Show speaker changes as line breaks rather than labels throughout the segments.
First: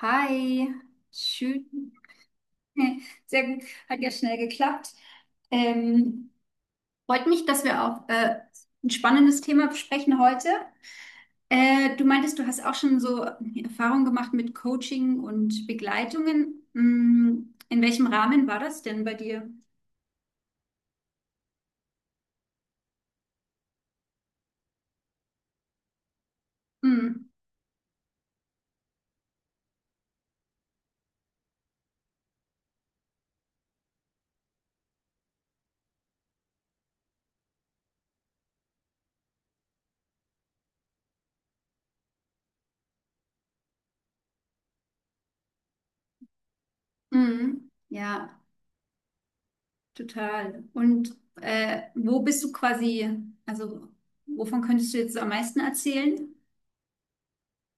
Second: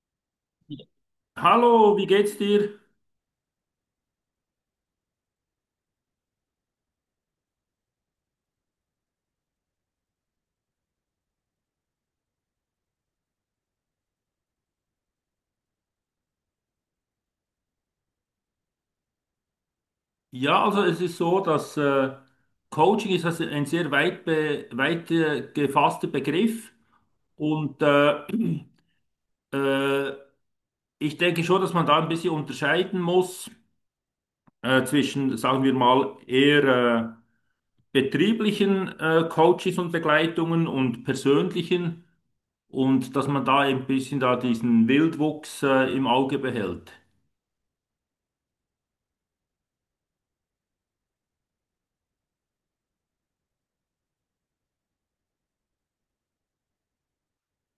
Hi, schön.
Hallo, wie geht's dir?
Sehr gut, hat ja schnell geklappt. Ähm, Freut mich, dass wir auch ein spannendes Thema besprechen heute. Du meintest, du hast auch schon so Erfahrungen gemacht mit Coaching und Begleitungen. Mm, in welchem Rahmen war das denn bei dir?
Ja, also es ist so, dass Coaching ist also ein sehr weit gefasster Begriff
Mm,
und äh, ich denke schon, dass man da ein bisschen unterscheiden muss zwischen, sagen wir mal, eher betrieblichen Coaches und Begleitungen und persönlichen und dass man da ein bisschen da diesen Wildwuchs im Auge behält.
ja, total. Und wo bist du quasi, also wovon könntest du jetzt so am meisten erzählen?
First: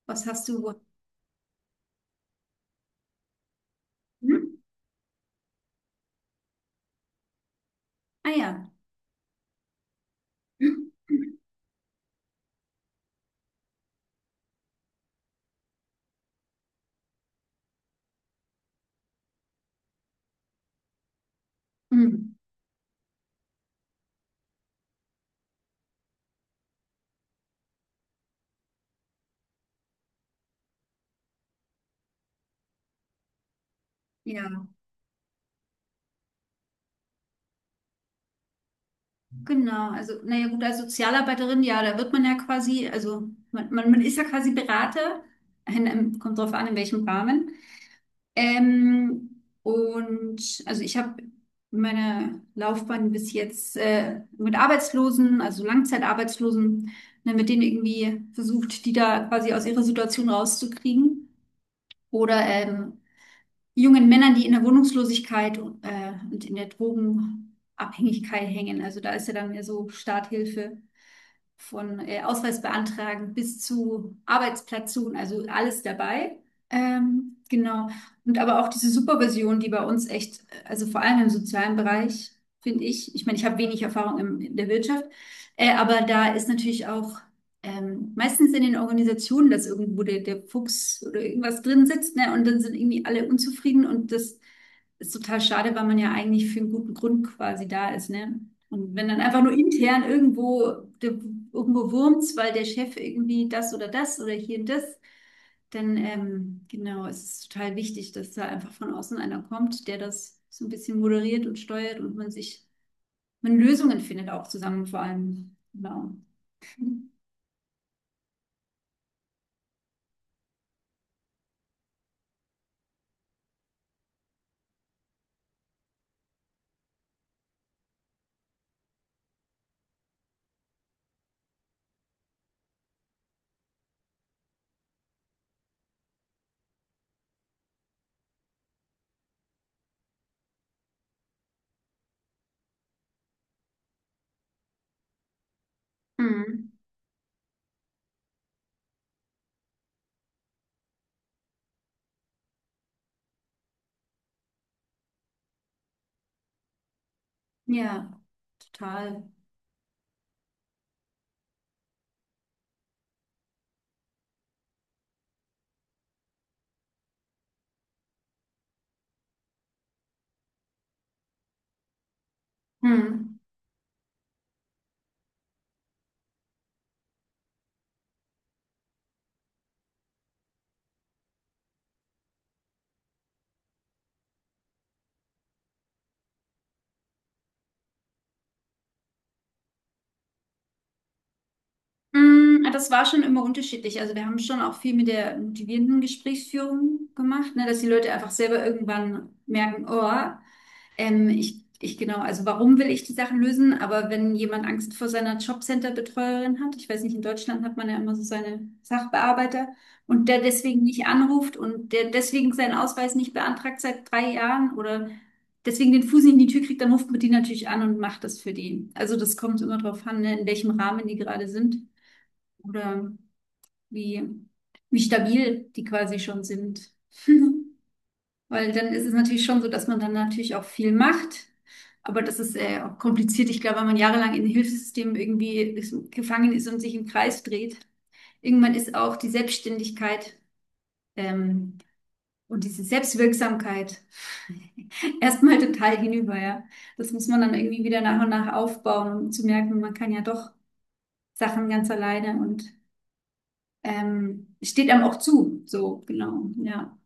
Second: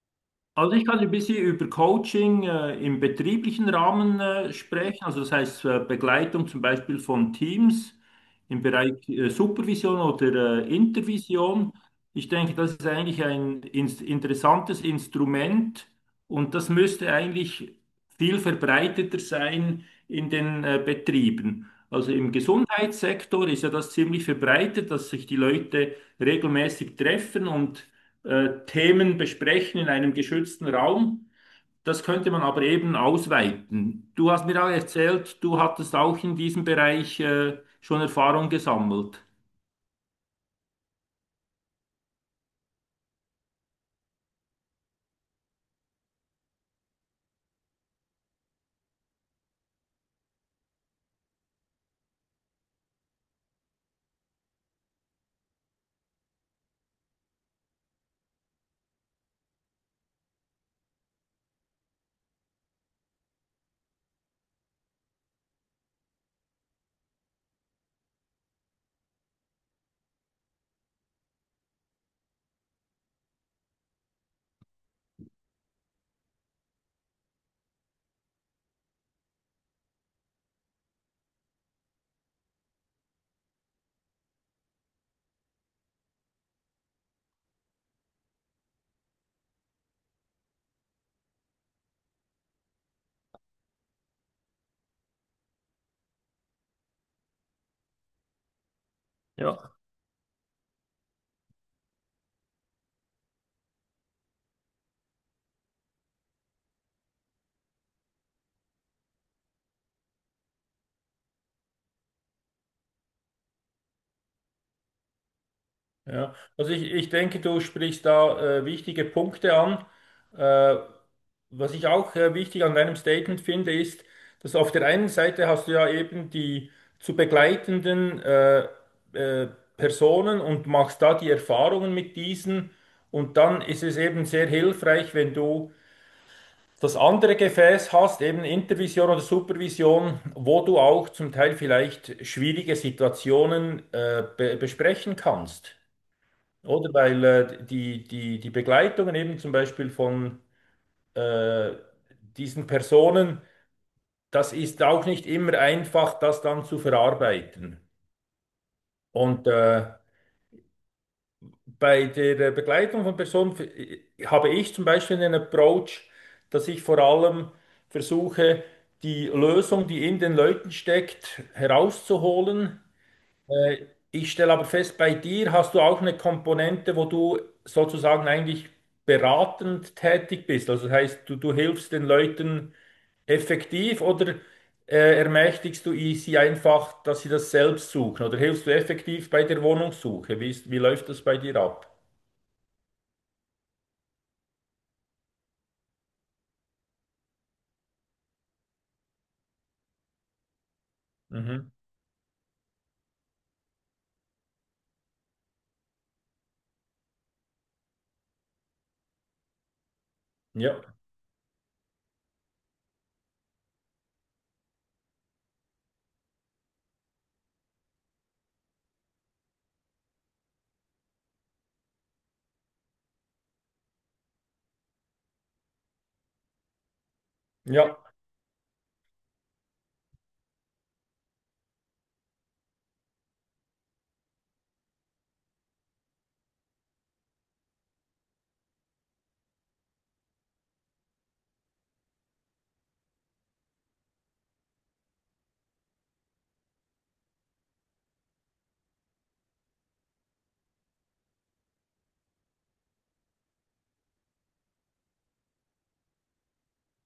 Was hast
Also
du?
ich kann ein bisschen über Coaching im betrieblichen Rahmen
Hm?
sprechen, also das heißt Begleitung zum Beispiel von Teams
Ah
im
ja.
Bereich Supervision oder
Hm,
Intervision. Ich denke, das ist eigentlich ein interessantes Instrument und das müsste eigentlich viel verbreiteter sein in den Betrieben. Also im Gesundheitssektor ist ja das ziemlich verbreitet, dass sich die Leute regelmäßig treffen und Themen besprechen in einem geschützten Raum. Das könnte man aber eben ausweiten. Du hast
ja,
mir auch erzählt, du hattest auch in diesem Bereich schon Erfahrung gesammelt.
genau. Also, naja, gut, als Sozialarbeiterin, ja, da wird man ja quasi, also man ist ja quasi Berater, kommt drauf an, in welchem Rahmen. Und also ich habe meine Laufbahn bis jetzt mit Arbeitslosen, also Langzeitarbeitslosen, ne, mit denen irgendwie versucht, die da quasi aus ihrer Situation rauszukriegen. Oder jungen Männern, die in der Wohnungslosigkeit und in der Drogenabhängigkeit hängen. Also da ist ja dann mehr so Starthilfe von Ausweis beantragen bis zu Arbeitsplatz suchen, also alles dabei. Genau. Und aber auch diese Supervision, die bei uns echt, also vor allem im sozialen Bereich, finde ich, ich meine, ich habe wenig Erfahrung in der Wirtschaft, aber da ist natürlich auch meistens in den Organisationen, dass irgendwo der Fuchs oder irgendwas drin sitzt, ne, und dann sind irgendwie alle unzufrieden und das ist total schade, weil man ja eigentlich für einen guten Grund quasi da ist, ne? Und wenn dann einfach nur
Ja,
intern irgendwo, der, irgendwo wurmt's, weil der Chef irgendwie das oder das oder hier und das, dann genau, es ist total wichtig, dass da einfach von außen einer kommt, der das so ein bisschen moderiert und steuert und man Lösungen findet auch zusammen vor allem. Genau.
ja, also ich denke, du sprichst da wichtige Punkte an. Äh, Was ich auch wichtig an deinem Statement finde, ist, dass auf der einen Seite hast du ja eben die zu begleitenden äh, Personen und machst da die Erfahrungen mit diesen. Und dann ist es eben sehr hilfreich, wenn du das andere Gefäß hast, eben Intervision oder Supervision, wo du auch zum Teil vielleicht schwierige Situationen be besprechen kannst.
Mhm.
Oder weil die, die, die Begleitungen eben zum Beispiel von äh, diesen Personen, das ist auch nicht immer einfach, das dann zu verarbeiten.
Ja, total.
Und bei der Begleitung von Personen habe ich zum Beispiel einen Approach, dass ich vor allem versuche, die Lösung, die in den Leuten steckt, herauszuholen.
Mhm.
Ich stelle aber fest, bei dir hast du auch eine Komponente, wo du sozusagen eigentlich beratend tätig bist. Also das heißt, du hilfst den Leuten effektiv oder ermächtigst du sie einfach, dass sie das selbst suchen? Oder hilfst du effektiv bei der Wohnungssuche? Wie ist, wie läuft das bei dir ab?
Mm, das war schon immer unterschiedlich. Also wir haben schon auch viel mit der motivierenden Gesprächsführung gemacht, ne, dass die Leute einfach selber irgendwann merken, oh,
Mhm.
ich genau, also warum will ich die Sachen lösen? Aber wenn jemand Angst vor seiner Jobcenter-Betreuerin hat, ich weiß nicht, in Deutschland hat man ja immer so seine Sachbearbeiter und der
Ja,
deswegen nicht anruft und der deswegen seinen Ausweis nicht beantragt seit 3 Jahren oder deswegen den Fuß nicht in die Tür kriegt, dann ruft man die natürlich an und macht das für die. Also das kommt immer drauf an, ne, in welchem Rahmen die gerade sind oder wie, wie stabil die quasi schon sind.
ja.
Weil dann ist es natürlich schon so, dass man dann natürlich auch viel macht. Aber das ist auch kompliziert. Ich glaube, wenn man jahrelang in Hilfssystemen irgendwie ist, gefangen ist und sich im Kreis dreht, irgendwann ist auch die Selbstständigkeit ähm, und diese Selbstwirksamkeit erstmal total hinüber, ja. Das muss man dann irgendwie wieder nach und nach aufbauen, um zu merken, man kann ja doch Sachen ganz alleine und steht einem auch zu, so, genau, ja.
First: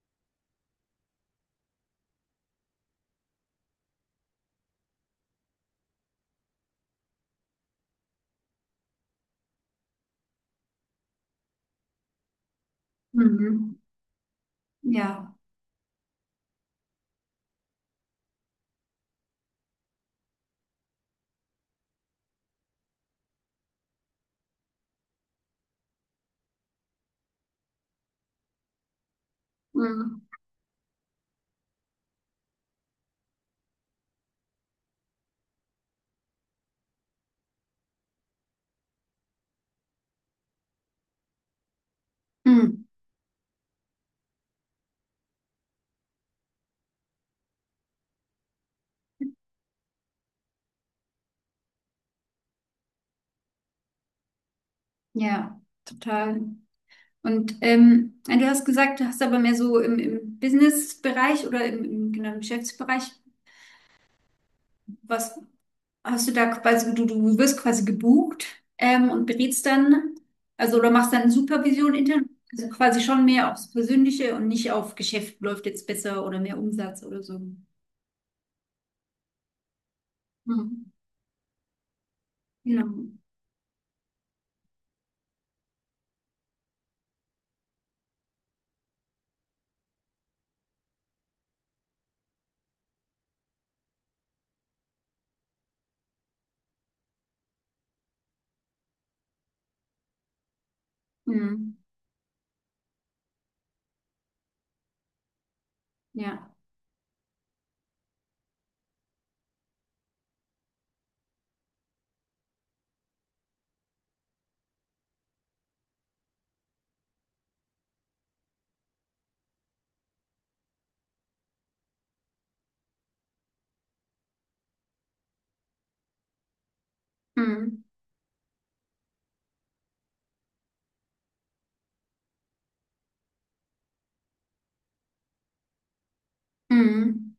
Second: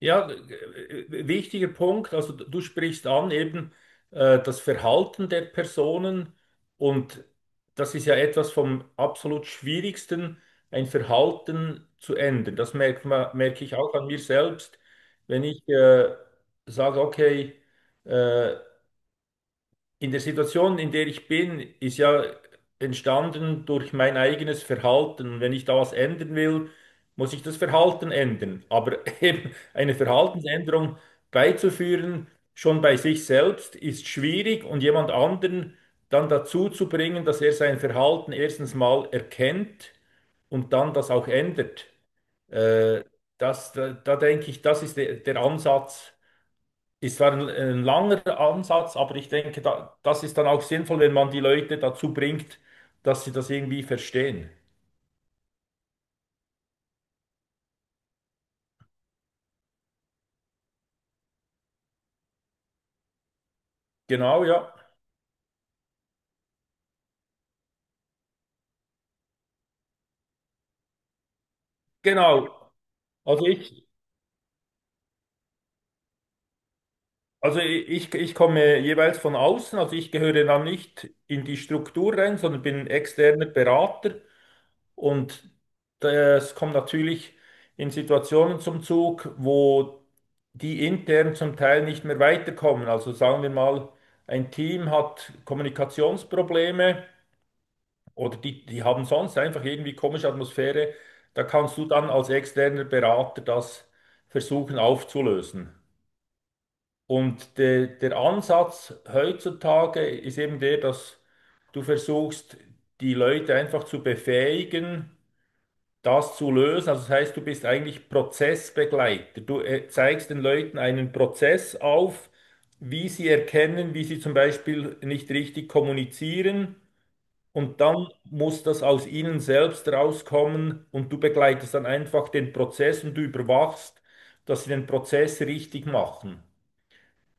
Ja, wichtiger Punkt. Also du sprichst an eben das Verhalten der Personen und das ist ja etwas vom absolut Schwierigsten, ein Verhalten zu ändern. Das merkt man, merke ich
Mhm.
auch an mir selbst,
Ja.
wenn ich sage, okay, äh, in der Situation, in der ich bin, ist ja entstanden durch mein eigenes Verhalten. Und wenn ich da was ändern will, muss ich das Verhalten ändern. Aber eben eine
Mhm.
Verhaltensänderung beizuführen, schon bei sich selbst, ist schwierig und jemand anderen dann dazu zu bringen, dass er sein Verhalten erstens mal erkennt und dann das auch ändert.
Mhm.
Äh, da denke ich, das ist der, der Ansatz. Es war ein langer Ansatz, aber ich denke, da, das ist dann auch sinnvoll, wenn man die Leute dazu bringt, dass sie das irgendwie verstehen.
Ja, total. Und ja, du hast gesagt, du hast aber mehr so im Business-Bereich oder genau, im Geschäftsbereich,
Genau, ja.
was hast du da quasi, also du wirst quasi gebucht und berätst dann, also oder machst dann Supervision intern, also
Genau.
quasi schon
Also
mehr aufs
ich,
Persönliche und nicht auf Geschäft läuft jetzt besser oder mehr Umsatz oder so.
also ich komme jeweils von außen, also ich gehöre dann
Mhm.
nicht in die Struktur rein, sondern bin
Genau.
externer Berater und das kommt natürlich in Situationen zum Zug, wo die intern zum Teil nicht mehr weiterkommen. Also sagen wir mal, ein Team hat Kommunikationsprobleme. Oder die, die haben sonst einfach irgendwie komische Atmosphäre. Da kannst
Mhm.
du dann als externer Berater das versuchen aufzulösen.
Ja.
Und der Ansatz heutzutage ist eben der, dass du versuchst, die Leute einfach zu befähigen, das zu lösen. Also das heißt, du bist eigentlich Prozessbegleiter. Du zeigst den Leuten einen Prozess auf, wie sie erkennen, wie sie zum Beispiel nicht richtig kommunizieren und
Mhm.
dann muss das aus ihnen selbst rauskommen und du begleitest dann einfach den Prozess und du überwachst, dass sie den Prozess richtig machen.
Mhm.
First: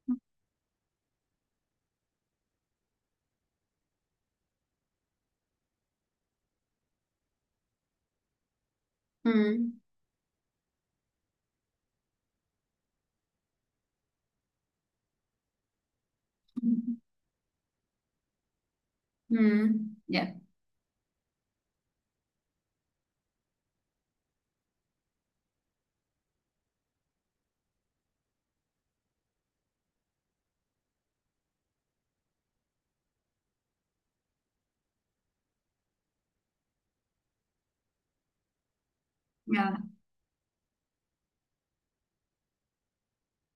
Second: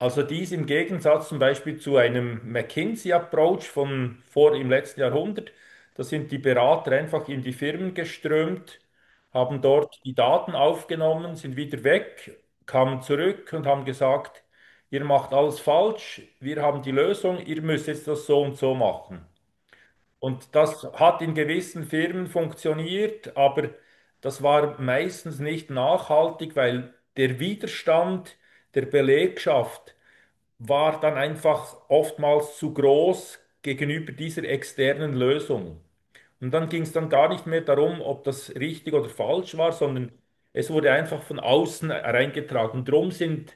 Also dies im Gegensatz zum Beispiel zu einem McKinsey-Approach von vor im letzten Jahrhundert. Da sind die Berater einfach in die Firmen geströmt, haben
Mhm.
dort die Daten aufgenommen, sind wieder weg, kamen zurück und haben gesagt, ihr macht alles falsch, wir haben die Lösung, ihr müsst jetzt das so und so machen.
Mhm. Ja,
Und das hat in gewissen Firmen funktioniert, aber das war meistens nicht nachhaltig, weil der Widerstand der Belegschaft war dann einfach oftmals zu groß gegenüber dieser externen Lösung. Und dann ging es dann gar nicht mehr darum, ob das richtig oder falsch war,
ja,
sondern es wurde einfach von außen reingetragen. Drum sind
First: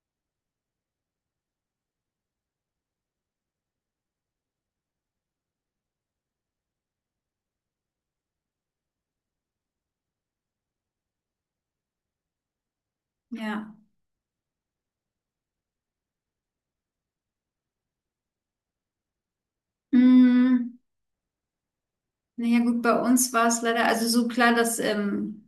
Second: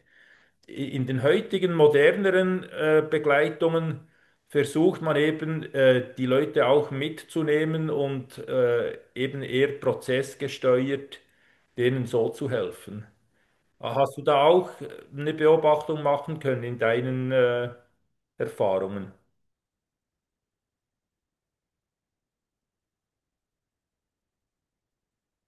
in den heutigen moderneren Begleitungen versucht man eben die Leute auch mitzunehmen und eben eher prozessgesteuert denen so zu helfen.
ja.
Hast du da auch eine Beobachtung machen können in deinen Erfahrungen?
Mhm. Naja, gut, bei uns war es leider, also so klar, dass,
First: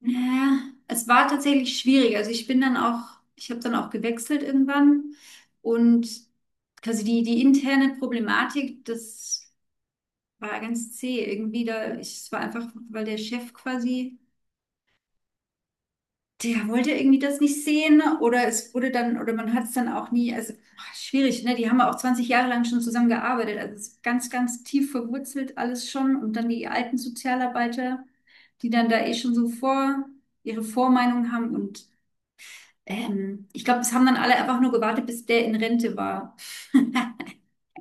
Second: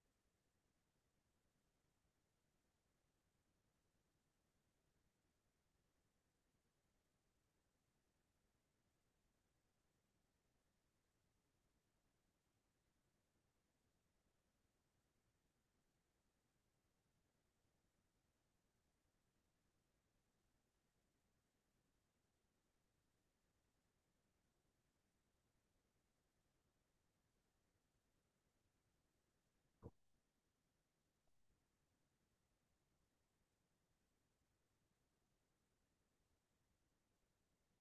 naja, es war tatsächlich schwierig. Also ich bin dann auch, ich habe dann auch gewechselt irgendwann und quasi die interne Problematik, das war ganz zäh irgendwie da. Ich, es war einfach, weil der Chef quasi. Der wollte irgendwie das nicht sehen oder es wurde dann, oder man hat es dann auch nie, also ach, schwierig, ne? Die haben auch 20 Jahre lang schon zusammen gearbeitet, also es ist ganz, ganz tief verwurzelt alles schon und dann die alten Sozialarbeiter, die dann da eh schon so vor ihre Vormeinung haben und ich glaube, es haben dann alle einfach nur gewartet, bis der in Rente war.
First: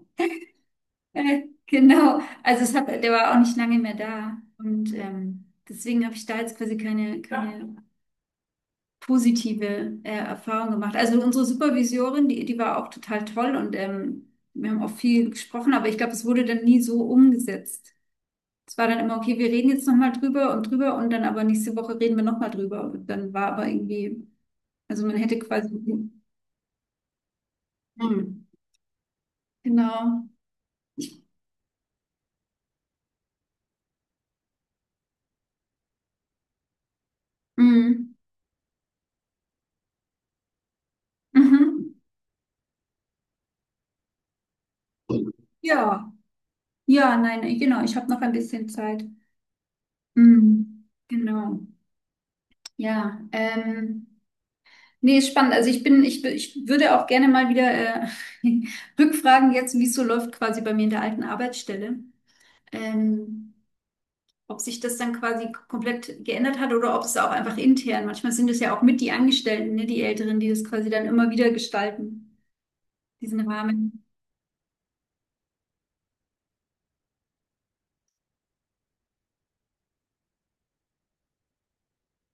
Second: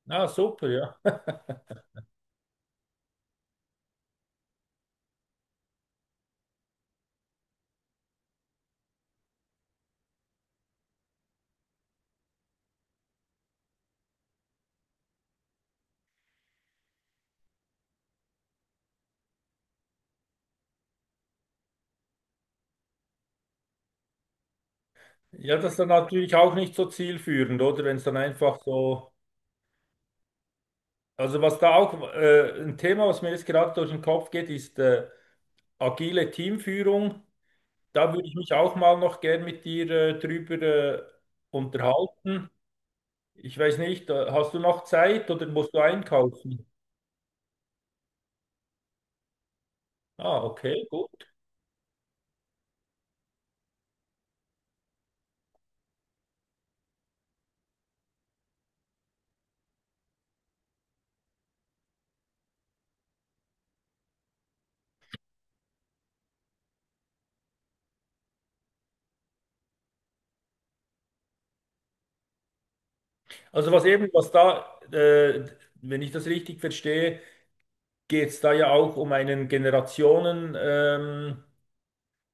Ah, super, ja.
Genau, also es hat, der war auch nicht lange mehr da und deswegen habe ich da jetzt quasi keine, ja, keine positive Erfahrungen gemacht. Also unsere Supervisorin, die war auch total toll und wir haben auch viel gesprochen, aber ich glaube, es wurde dann nie so umgesetzt. Es war dann immer, okay, wir reden jetzt nochmal drüber und drüber und dann aber nächste Woche reden wir nochmal drüber. Und dann war aber irgendwie, also man hätte
Ja, das
quasi,
ist dann natürlich auch nicht so zielführend, oder? Wenn es dann
hm,
einfach so.
genau,
Also, was da auch ein Thema, was mir jetzt gerade durch den Kopf geht, ist agile Teamführung. Da
hm,
würde ich mich auch mal noch gern mit dir drüber
mhm.
unterhalten. Ich weiß nicht, hast du noch Zeit oder musst du
Ja,
einkaufen?
ja, nein, genau, ich habe noch ein bisschen Zeit.
Ah, okay,
Hm,
gut.
genau, ja, nee, ist spannend. Also ich bin, ich würde auch gerne mal wieder rückfragen jetzt, wie es so läuft quasi bei mir in der alten Arbeitsstelle. Ähm, ob sich das dann quasi komplett geändert hat oder ob es auch einfach intern. Manchmal sind es ja auch mit die Angestellten, ne, die Älteren, die das quasi dann immer wieder gestalten, diesen
Also was
Rahmen.
eben, was da, wenn ich das richtig verstehe, geht es da ja auch um einen Generationen,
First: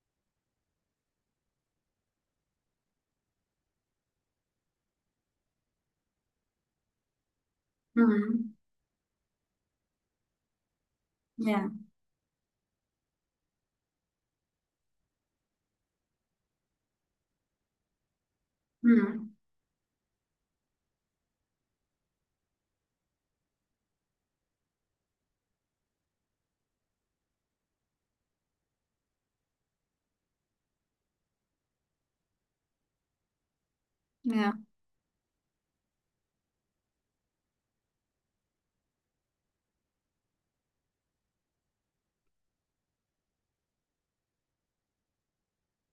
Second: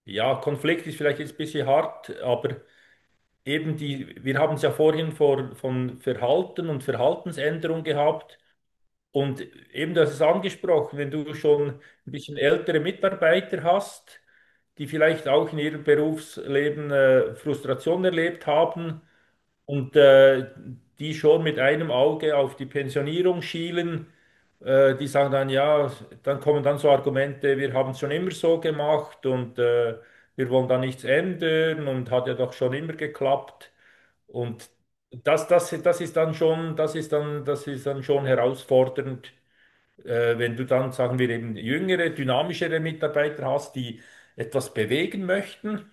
ja, Konflikt ist vielleicht jetzt ein bisschen hart, aber eben die, wir haben es ja vorhin von Verhalten und Verhaltensänderung gehabt.
Mhm.
Und eben, das ist angesprochen, wenn du schon
Ja.
ein bisschen ältere Mitarbeiter hast, die vielleicht auch in ihrem Berufsleben Frustration erlebt haben
Mhm.
und die schon mit einem Auge auf die Pensionierung schielen, die sagen dann, ja, dann kommen dann so Argumente, wir haben es schon immer so gemacht und wir wollen da nichts ändern und hat ja doch schon immer geklappt.
Ja.
Und das, das, das ist dann schon, das ist dann schon herausfordernd wenn du dann, sagen wir, eben jüngere, dynamischere Mitarbeiter hast, die etwas bewegen möchten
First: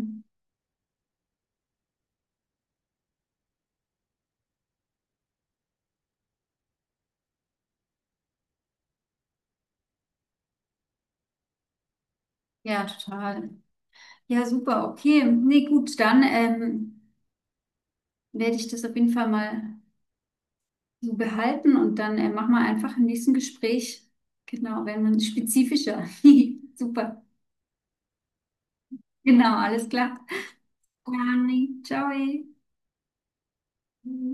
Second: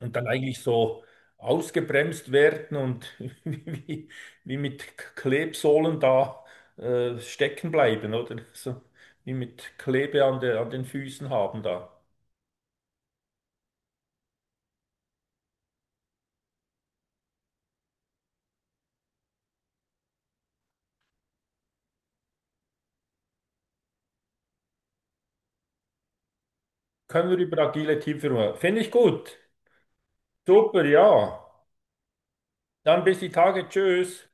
und dann eigentlich so ausgebremst werden und wie, wie mit Klebsohlen da stecken bleiben, oder? So, wie mit Klebe an der, an den Füßen haben da.
Ja, total. Ja, super, okay. Nee, gut, dann werde ich das auf jeden Fall mal. So behalten und dann machen wir einfach im nächsten Gespräch. Genau, wenn man spezifischer. Super.
Können wir über agile Teamführung. Finde ich gut.
Genau, alles klar.
Super, ja.
Dann, ciao.
Dann bis die Tage. Tschüss.